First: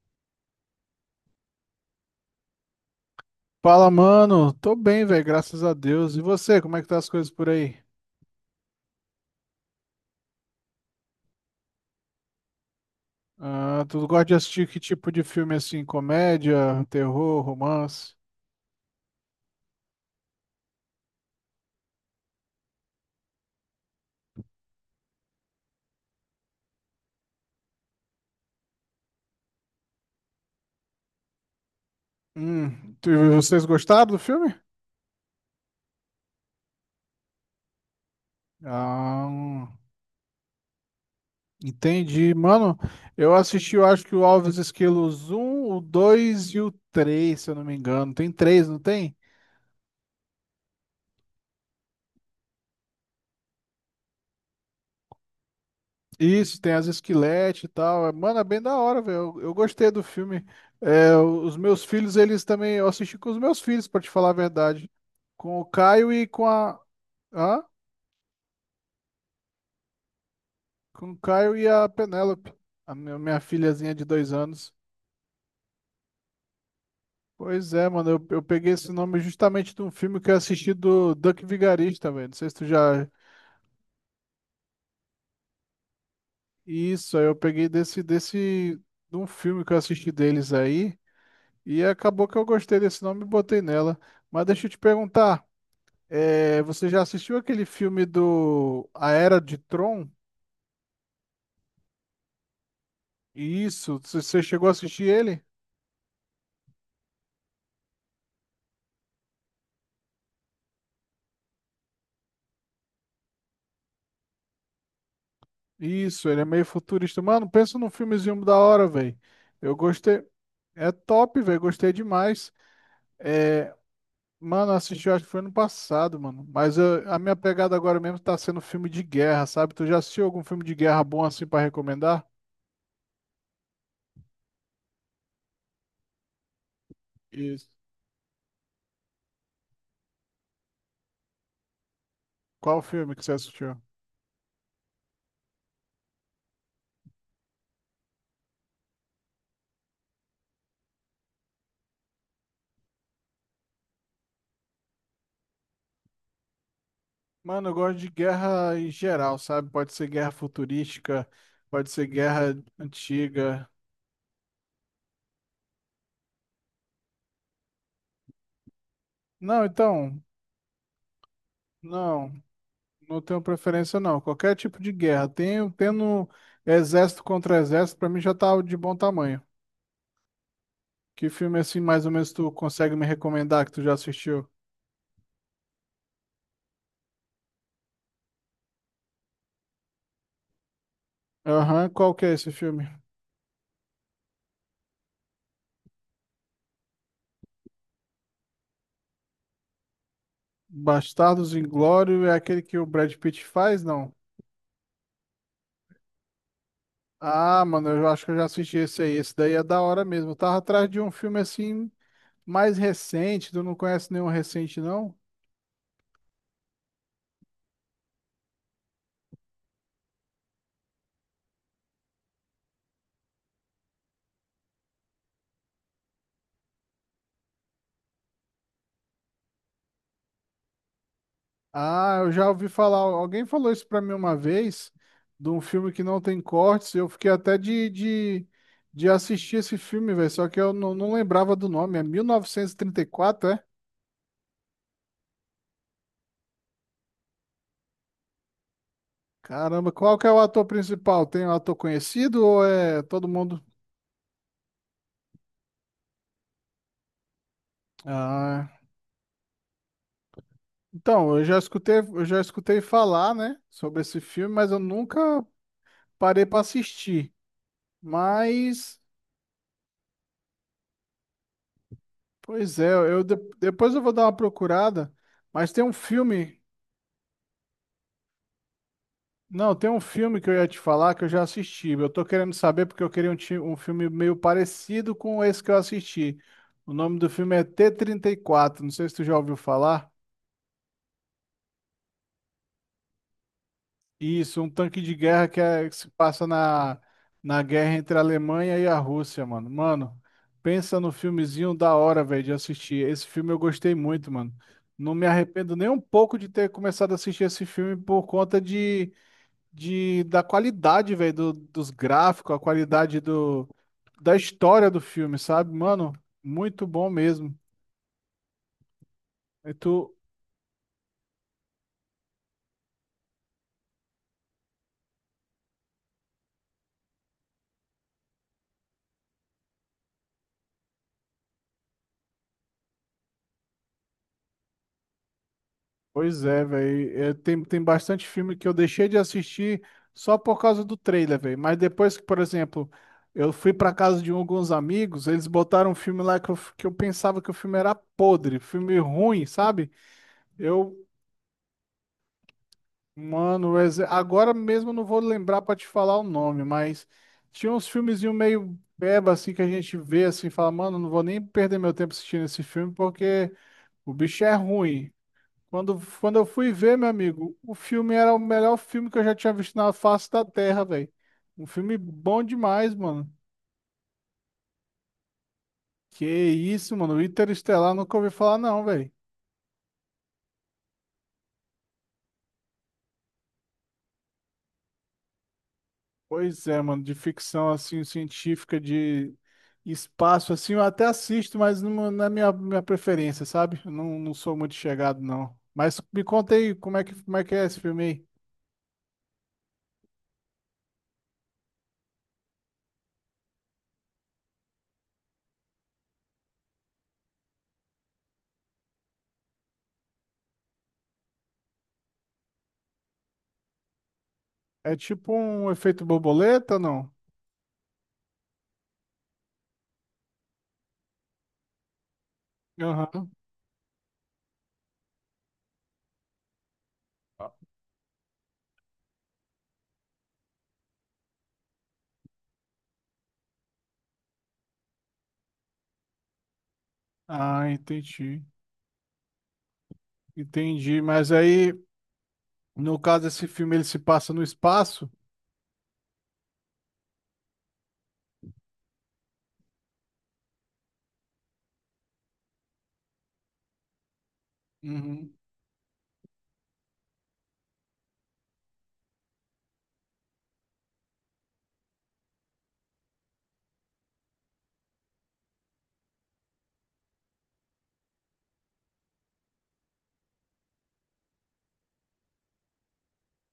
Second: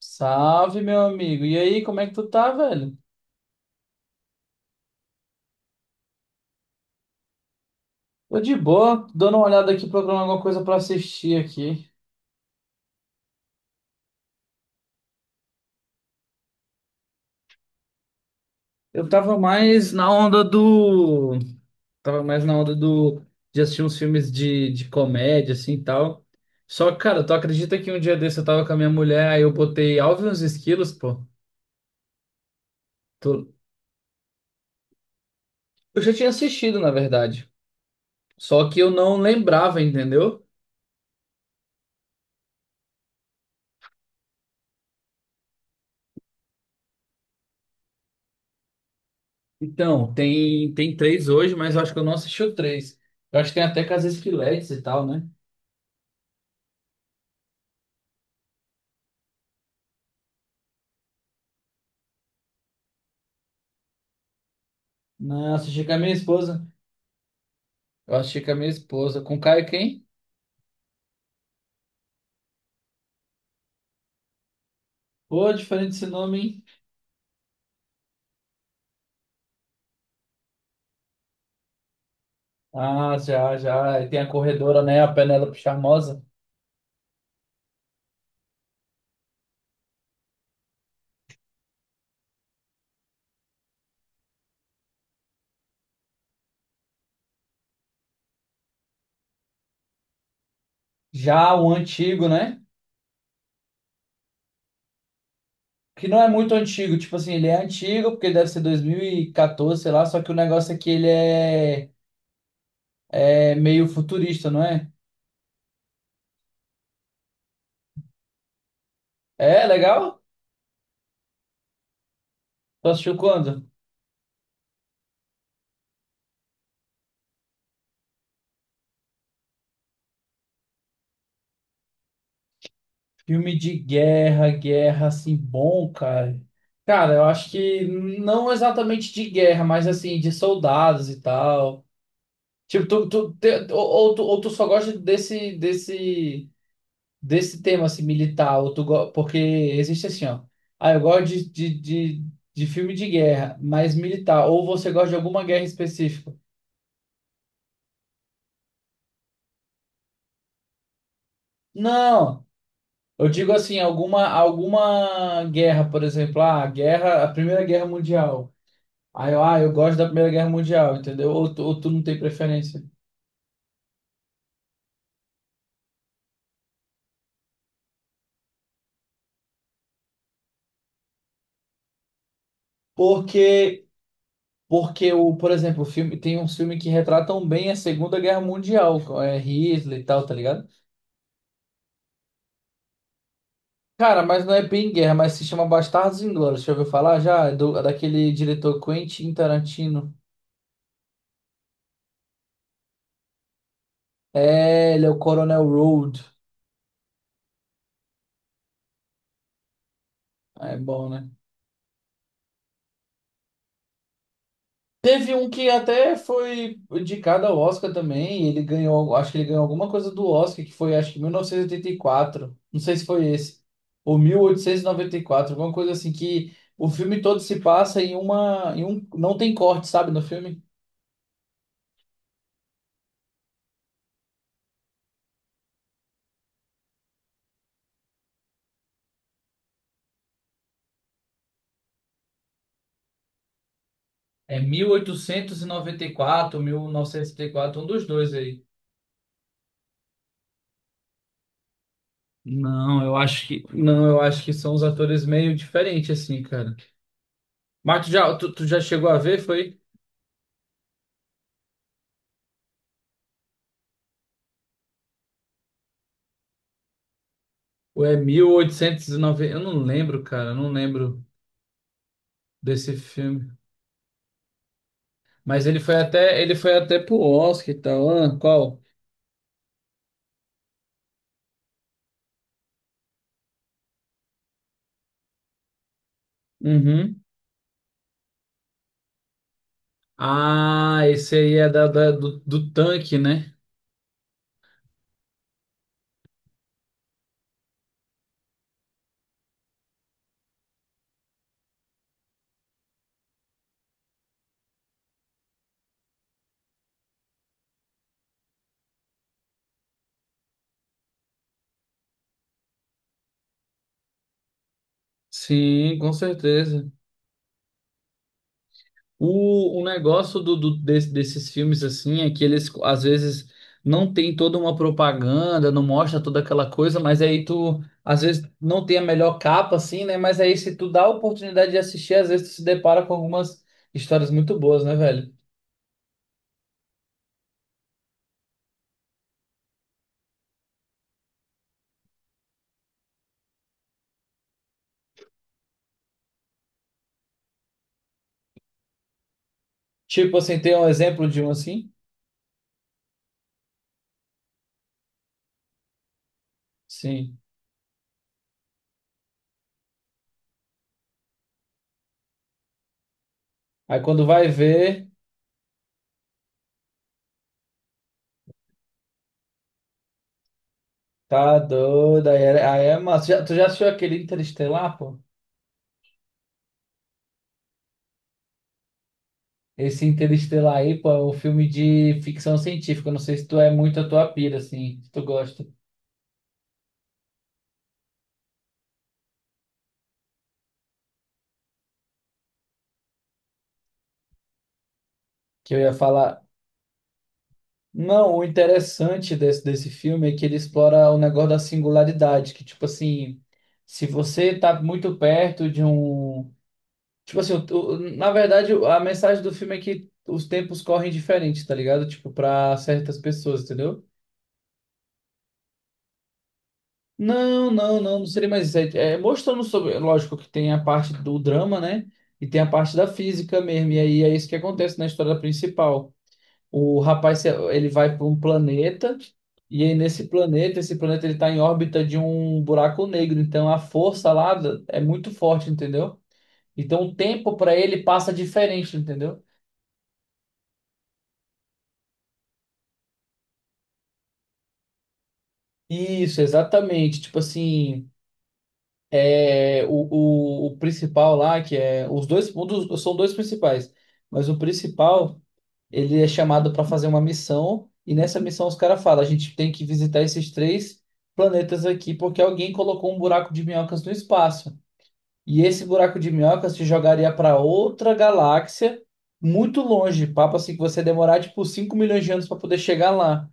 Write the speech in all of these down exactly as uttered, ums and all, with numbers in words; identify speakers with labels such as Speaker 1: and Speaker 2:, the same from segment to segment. Speaker 1: Salve, meu amigo. E aí, como é que tu tá, velho?
Speaker 2: Fala, mano. Tô bem, velho, graças a Deus. E você, como é que tá as coisas por aí?
Speaker 1: Tô de boa, tô dando uma olhada aqui, procurando alguma coisa pra assistir aqui.
Speaker 2: Ah, tu gosta de assistir que tipo de filme assim? Comédia, terror, romance?
Speaker 1: Eu tava mais na onda do. Tava mais na onda do. De assistir uns filmes de, de comédia, assim e tal. Só que, cara, tu acredita que um dia desse eu tava com a minha mulher, aí eu botei Alvin e os Esquilos, pô.
Speaker 2: Hum, tu-
Speaker 1: Tu-
Speaker 2: vocês gostaram do filme?
Speaker 1: Eu já tinha assistido, na verdade. Só que eu não
Speaker 2: Ah, hum,
Speaker 1: lembrava, entendeu?
Speaker 2: entendi. Mano, eu assisti, eu acho que o Alves Esquilos um, o dois e o três, se eu não me engano. Tem três, não tem?
Speaker 1: Então, tem, tem três hoje, mas eu acho que eu não assisti o três. Eu acho que tem até com as Esquiletes e tal, né?
Speaker 2: Isso, tem as esqueletes e tal. É, Mano, é bem da hora, velho. Eu, eu gostei do filme. É, os meus filhos, eles também. Eu assisti com os meus filhos, pra te falar a verdade.
Speaker 1: Não,
Speaker 2: Com o
Speaker 1: assisti com a minha
Speaker 2: Caio e com
Speaker 1: esposa.
Speaker 2: a. Hã?
Speaker 1: Eu assisti com a minha esposa. Com o Caio quem?
Speaker 2: Com o Caio e a Penélope, a minha, minha filhazinha de dois anos.
Speaker 1: Pô, diferente esse nome, hein?
Speaker 2: Pois é, mano. Eu, eu peguei esse nome justamente de um filme que eu assisti do Duck Vigarista, velho. Não sei se tu já.
Speaker 1: Ah, já, já. E tem a corredora, né? A Penélope Charmosa.
Speaker 2: Isso, aí eu peguei desse, desse. De um filme que eu assisti deles aí. E acabou que eu gostei desse nome e botei nela. Mas deixa eu te perguntar, eh, você já assistiu aquele filme do A Era de Tron?
Speaker 1: Já o antigo, né?
Speaker 2: Isso, você você chegou a assistir ele?
Speaker 1: Que não é muito antigo. Tipo assim, ele é antigo, porque deve ser dois mil e quatorze, sei lá. Só que o negócio é que ele é, é meio futurista, não é?
Speaker 2: Isso, ele é meio futurista. Mano, pensa num filmezinho da hora, velho.
Speaker 1: É,
Speaker 2: Eu
Speaker 1: legal?
Speaker 2: gostei. É top, velho, gostei demais.
Speaker 1: Tu assistiu quando?
Speaker 2: Mano, eu assisti, eu acho que foi ano passado, mano. Mas eu- a minha pegada agora mesmo tá sendo filme de guerra, sabe? Tu já assistiu algum filme de guerra bom assim pra recomendar?
Speaker 1: Filme de guerra, guerra, assim, bom, cara. Cara, eu acho
Speaker 2: Isso.
Speaker 1: que não exatamente de guerra, mas assim, de soldados e tal.
Speaker 2: Qual
Speaker 1: Tipo, tu,
Speaker 2: filme que
Speaker 1: tu,
Speaker 2: você
Speaker 1: te-
Speaker 2: assistiu?
Speaker 1: ou, ou tu, ou tu só gosta desse, desse, desse tema, assim, militar, ou tu go... porque existe assim, ó. Ah, eu gosto de, de, de, de filme de guerra, mas militar. Ou você gosta de alguma guerra específica?
Speaker 2: Mano, eu gosto de guerra em geral, sabe? Pode ser guerra futurística, pode ser
Speaker 1: Não!
Speaker 2: guerra
Speaker 1: Eu digo
Speaker 2: antiga.
Speaker 1: assim, alguma, alguma guerra, por exemplo, ah, a guerra, a Primeira Guerra Mundial. Ah, eu, ah,
Speaker 2: Não,
Speaker 1: eu gosto da
Speaker 2: então,
Speaker 1: Primeira Guerra Mundial, entendeu? Ou tu, ou tu não tem
Speaker 2: não,
Speaker 1: preferência.
Speaker 2: não tenho preferência não. Qualquer tipo de guerra. Tenho, tendo exército contra exército, pra mim já tá de bom tamanho. Que filme assim, mais ou menos, tu consegue me recomendar que tu
Speaker 1: Porque
Speaker 2: já assistiu?
Speaker 1: Porque o, por exemplo, o filme tem uns filmes que retratam bem a Segunda Guerra Mundial, co- é Hitler e tal, tá ligado?
Speaker 2: Aham, qual que é esse filme?
Speaker 1: Cara, mas não é bem guerra, mas se chama Bastardos Inglórios. Já ouviu falar? Já é do, daquele diretor Quentin Tarantino?
Speaker 2: Bastardos Inglórios é aquele que o Brad Pitt faz, não?
Speaker 1: É, ele é o Coronel Road.
Speaker 2: Ah, mano, eu acho que eu já assisti esse aí. Esse daí é da hora mesmo. Eu tava
Speaker 1: É
Speaker 2: atrás de
Speaker 1: bom,
Speaker 2: um
Speaker 1: né?
Speaker 2: filme assim mais recente, tu não conhece nenhum recente, não?
Speaker 1: Teve um que até foi indicado ao Oscar também, e ele ganhou, acho que ele ganhou alguma coisa do Oscar, que foi acho que mil novecentos e e oitenta e quatro, não sei se foi esse, ou mil oitocentos e e noventa e quatro, alguma coisa assim, que o filme todo se passa em uma, em um, não tem corte, sabe, no filme?
Speaker 2: Ah, eu já ouvi falar. Alguém falou isso pra mim uma vez, de um filme que não tem cortes. Eu fiquei até de, de, de assistir esse filme, velho. Só que eu não, não lembrava do nome. É mil novecentos e e trinta e quatro, é?
Speaker 1: É mil mil oitocentos e e noventa e quatro, mil novecentos e oitenta e quatro, um dos dois aí.
Speaker 2: Caramba, qual que é o ator principal? Tem um ator conhecido ou
Speaker 1: Não,
Speaker 2: é
Speaker 1: eu
Speaker 2: todo
Speaker 1: acho
Speaker 2: mundo?
Speaker 1: que não, eu acho que são os atores meio diferentes assim, cara. Mas tu já, tu, tu
Speaker 2: Ah,
Speaker 1: já chegou a ver, foi?
Speaker 2: então, eu já escutei, eu já escutei falar, né, sobre esse filme, mas eu nunca parei pra assistir.
Speaker 1: Ou é
Speaker 2: Mas,
Speaker 1: mil oitocentos e noventa, eu não lembro, cara, eu não lembro
Speaker 2: pois é,
Speaker 1: desse
Speaker 2: eu de-
Speaker 1: filme.
Speaker 2: depois eu vou dar uma procurada,
Speaker 1: Mas
Speaker 2: mas
Speaker 1: ele
Speaker 2: tem um
Speaker 1: foi até, ele
Speaker 2: filme,
Speaker 1: foi até pro Oscar e tal. Ah, qual?
Speaker 2: não, tem um filme que eu ia te falar que eu já assisti. Eu tô querendo saber porque eu queria um, ti- um filme meio parecido com esse que eu assisti. O nome
Speaker 1: Uhum.
Speaker 2: do filme é tê trinta e quatro, não sei se tu já ouviu falar.
Speaker 1: Ah, esse aí é da, da- do, do tanque, né?
Speaker 2: Isso, um tanque de guerra que, é- que se passa na, na guerra entre a Alemanha e a Rússia, mano. Mano, pensa no filmezinho da hora, velho, de assistir. Esse filme eu gostei muito, mano. Não me arrependo nem um pouco de ter começado a assistir esse filme por conta de, de da qualidade, velho, do- dos gráficos, a qualidade do, da história do filme, sabe?
Speaker 1: Sim,
Speaker 2: Mano,
Speaker 1: com
Speaker 2: muito
Speaker 1: certeza.
Speaker 2: bom mesmo. E
Speaker 1: O, o
Speaker 2: tu-
Speaker 1: negócio do, do- desse- desses filmes assim é que eles às vezes não tem toda uma propaganda, não mostra toda aquela coisa, mas aí tu às vezes não tem a melhor capa assim, né? Mas aí se tu dá a oportunidade de assistir, às vezes tu se depara com algumas histórias muito boas, né, velho?
Speaker 2: Pois é, velho. Tem, tem bastante filme que eu deixei de assistir só por causa do trailer, velho. Mas depois que, por exemplo, eu fui pra casa de um, alguns amigos, eles botaram um filme lá que eu, f- que eu pensava que o filme era podre, filme ruim, sabe?
Speaker 1: Tipo assim, tem um
Speaker 2: Eu,
Speaker 1: exemplo de um assim?
Speaker 2: mano, ex- agora mesmo eu não vou lembrar pra te falar o nome, mas
Speaker 1: Sim.
Speaker 2: tinha uns filmezinhos meio beba assim que a gente vê assim, e fala, mano, não vou nem perder meu tempo assistindo esse filme porque
Speaker 1: Aí
Speaker 2: o
Speaker 1: quando
Speaker 2: bicho
Speaker 1: vai
Speaker 2: é
Speaker 1: ver,
Speaker 2: ruim. Quando, quando eu fui ver, meu amigo, o filme era o melhor filme que eu já tinha visto na face da Terra, velho.
Speaker 1: tá
Speaker 2: Um filme
Speaker 1: doido, aí
Speaker 2: bom
Speaker 1: é, aí
Speaker 2: demais,
Speaker 1: é massa.
Speaker 2: mano.
Speaker 1: Já- tu já assistiu aquele Interestelar, pô?
Speaker 2: Que isso, mano. Interestelar, nunca ouvi falar, não, velho.
Speaker 1: Esse Interestelar aí, pô, é um filme de ficção científica. Eu não sei se tu é muito a tua pira, assim, se tu gosta.
Speaker 2: Pois é, mano. De ficção, assim, científica, de espaço, assim, eu até assisto, mas não, não é minha, minha preferência, sabe? Eu não, não sou muito chegado, não.
Speaker 1: Que eu ia
Speaker 2: Mas me
Speaker 1: falar.
Speaker 2: conta aí, como é que, como é que, é esse filme aí?
Speaker 1: Não, o interessante desse, desse filme é que ele explora o negócio da singularidade, que, tipo assim, se você tá muito perto de um. Tipo assim, o- o- na verdade, a mensagem do filme é que os tempos correm diferente, tá ligado? Tipo, pra certas pessoas, entendeu?
Speaker 2: É tipo um efeito borboleta, não?
Speaker 1: Não, não, não, não seria mais isso. É, é mostrando sobre. Lógico que tem a parte do drama, né? E tem a parte da
Speaker 2: Aham.
Speaker 1: física mesmo. E aí é isso que acontece na história principal. O rapaz, se- ele vai para um planeta. E aí nesse planeta, esse planeta ele está em órbita de um buraco negro. Então a força lá da- é muito forte, entendeu? Então o tempo
Speaker 2: Ah,
Speaker 1: para ele passa
Speaker 2: entendi.
Speaker 1: diferente, entendeu?
Speaker 2: Entendi, mas aí. No caso, esse filme ele se passa no espaço.
Speaker 1: Isso, exatamente. Tipo assim. É, o, o, o principal lá, que é os dois, um dos- são dois principais, mas o
Speaker 2: Uhum.
Speaker 1: principal, ele é chamado para fazer uma missão, e nessa missão os caras falam, a gente tem que visitar esses três planetas aqui, porque alguém colocou um buraco de minhocas no espaço. E esse buraco de minhoca se jogaria para outra galáxia muito longe, papo assim que você ia demorar tipo cinco milhões de anos para poder chegar lá.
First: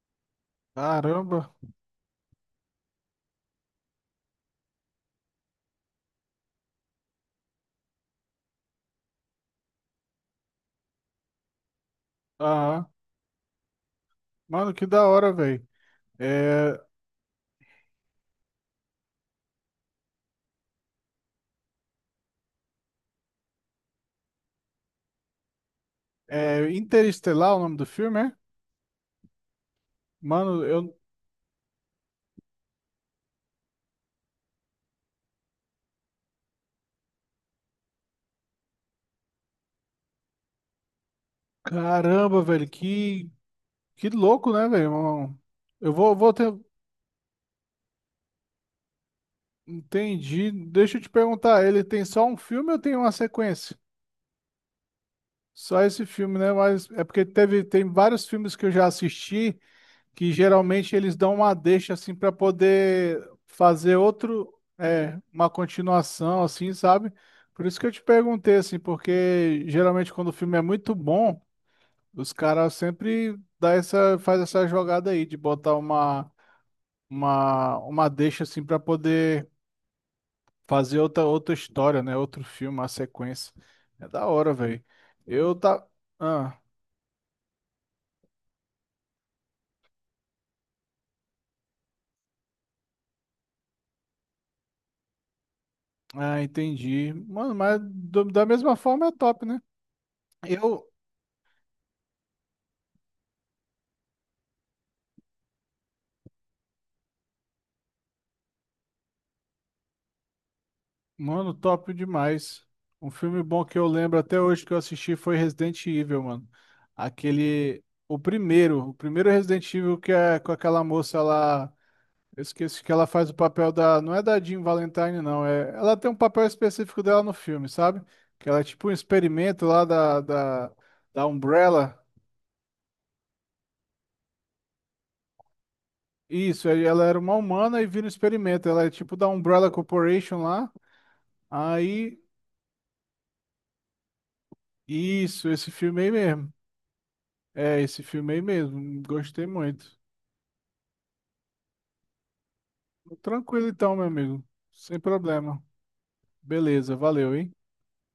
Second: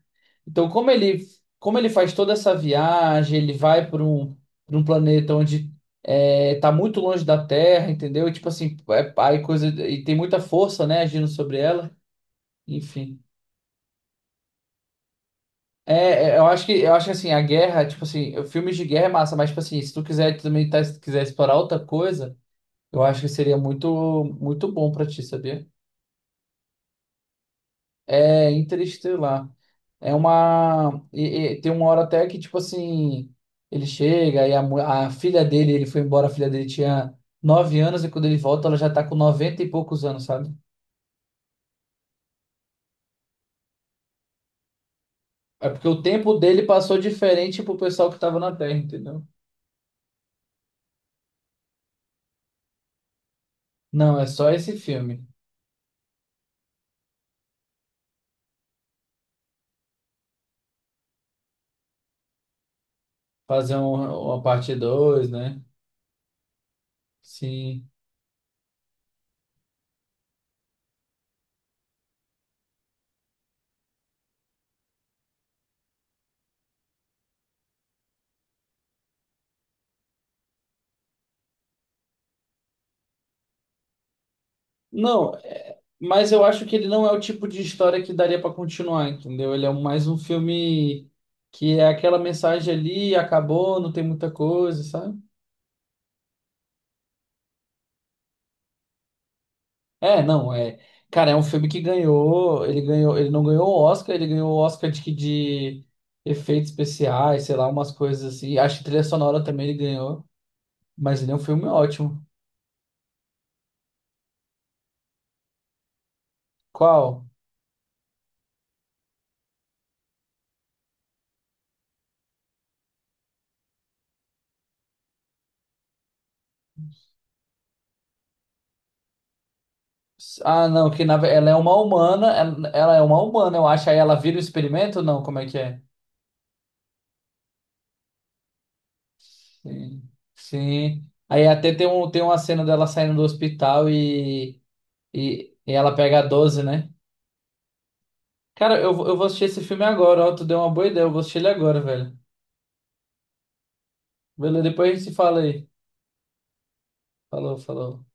Speaker 1: Então, como ele,
Speaker 2: Caramba.
Speaker 1: como ele faz toda essa viagem, ele vai para um, para um, planeta onde é, tá muito longe da Terra, entendeu? E, tipo assim, é, aí coisa e tem muita força, né, agindo sobre ela.
Speaker 2: Ah,
Speaker 1: Enfim.
Speaker 2: mano, que da hora, velho.
Speaker 1: É, é, eu acho que
Speaker 2: É,
Speaker 1: eu acho que assim, a guerra, tipo assim, filmes de guerra é massa, mas tipo assim, se tu quiser também tá, se quiser explorar outra coisa, eu acho que seria muito, muito bom pra ti, sabia?
Speaker 2: é Interestelar o nome do filme, é?
Speaker 1: É Interestelar. É
Speaker 2: Mano, eu.
Speaker 1: uma. e- e tem uma hora até que, tipo assim, ele chega e a, mu- a filha dele, ele foi embora, a filha dele tinha nove anos, e quando ele volta, ela já tá com noventa e poucos anos, sabe?
Speaker 2: Caramba, velho, que, que louco, né, velho? Um-
Speaker 1: É porque
Speaker 2: Eu
Speaker 1: o
Speaker 2: vou,
Speaker 1: tempo
Speaker 2: vou ter.
Speaker 1: dele passou diferente pro pessoal que tava na Terra, entendeu?
Speaker 2: Entendi. Deixa eu te perguntar, ele tem só um filme ou tem uma sequência?
Speaker 1: Não, é só esse filme.
Speaker 2: Só esse filme, né? Mas é porque teve, tem vários filmes que eu já assisti, que geralmente eles dão uma deixa assim para poder
Speaker 1: Fazer
Speaker 2: fazer
Speaker 1: um- uma
Speaker 2: outro,
Speaker 1: parte
Speaker 2: é,
Speaker 1: dois,
Speaker 2: uma
Speaker 1: né?
Speaker 2: continuação assim, sabe? Por isso que
Speaker 1: Sim.
Speaker 2: eu te perguntei assim, porque geralmente quando o filme é muito bom, os caras sempre dá essa, faz essa jogada aí de botar uma uma uma deixa assim para poder fazer outra outra história, né? Outro filme, uma sequência. É da hora, velho.
Speaker 1: Não,
Speaker 2: Eu
Speaker 1: é-
Speaker 2: tá
Speaker 1: mas eu
Speaker 2: Ah,
Speaker 1: acho que ele não é o tipo de história que daria pra continuar, entendeu? Ele é um, mais um filme que é aquela mensagem ali, acabou, não tem muita coisa, sabe?
Speaker 2: ah, entendi. Mano, mas do- da mesma forma é top, né?
Speaker 1: É, não, é.
Speaker 2: Eu,
Speaker 1: Cara, é um filme que ganhou, ele ganhou, ele não ganhou o Oscar, ele ganhou o Oscar de, de efeitos especiais, sei lá, umas coisas assim. Acho que trilha sonora também ele ganhou, mas ele é um
Speaker 2: Mano,
Speaker 1: filme
Speaker 2: top
Speaker 1: ótimo.
Speaker 2: demais. Um filme bom que eu lembro até hoje que eu assisti foi Resident Evil, mano.
Speaker 1: Qual?
Speaker 2: Aquele. O primeiro. O primeiro Resident Evil que é com aquela moça lá. Eu esqueci que ela faz o papel da. Não é da Jean Valentine, não. É... Ela tem um papel específico dela no filme, sabe? Que ela é tipo um experimento lá da,
Speaker 1: Ah,
Speaker 2: da,
Speaker 1: não, que na,
Speaker 2: da
Speaker 1: ve- ela é uma
Speaker 2: Umbrella.
Speaker 1: humana, ela, ela é uma humana, eu acho. Aí ela vira o experimento? Não, como é que é?
Speaker 2: Isso, aí ela era uma humana e vira um experimento. Ela é tipo da Umbrella
Speaker 1: Sim.
Speaker 2: Corporation lá.
Speaker 1: Sim. Aí até tem, um,
Speaker 2: Aí.
Speaker 1: tem uma cena dela saindo do hospital e,
Speaker 2: Isso,
Speaker 1: e,
Speaker 2: esse
Speaker 1: e ela
Speaker 2: filme aí
Speaker 1: pega a
Speaker 2: mesmo.
Speaker 1: doze, né?
Speaker 2: É esse filme aí
Speaker 1: Cara, eu,
Speaker 2: mesmo.
Speaker 1: vou- eu vou assistir
Speaker 2: Gostei
Speaker 1: esse filme
Speaker 2: muito.
Speaker 1: agora, ó. Tu deu uma boa ideia, eu vou assistir ele agora, velho.
Speaker 2: Tranquilo então, meu amigo.
Speaker 1: Beleza, depois a
Speaker 2: Sem
Speaker 1: gente se fala
Speaker 2: problema.
Speaker 1: aí.
Speaker 2: Beleza, valeu, hein?
Speaker 1: Falou, falou.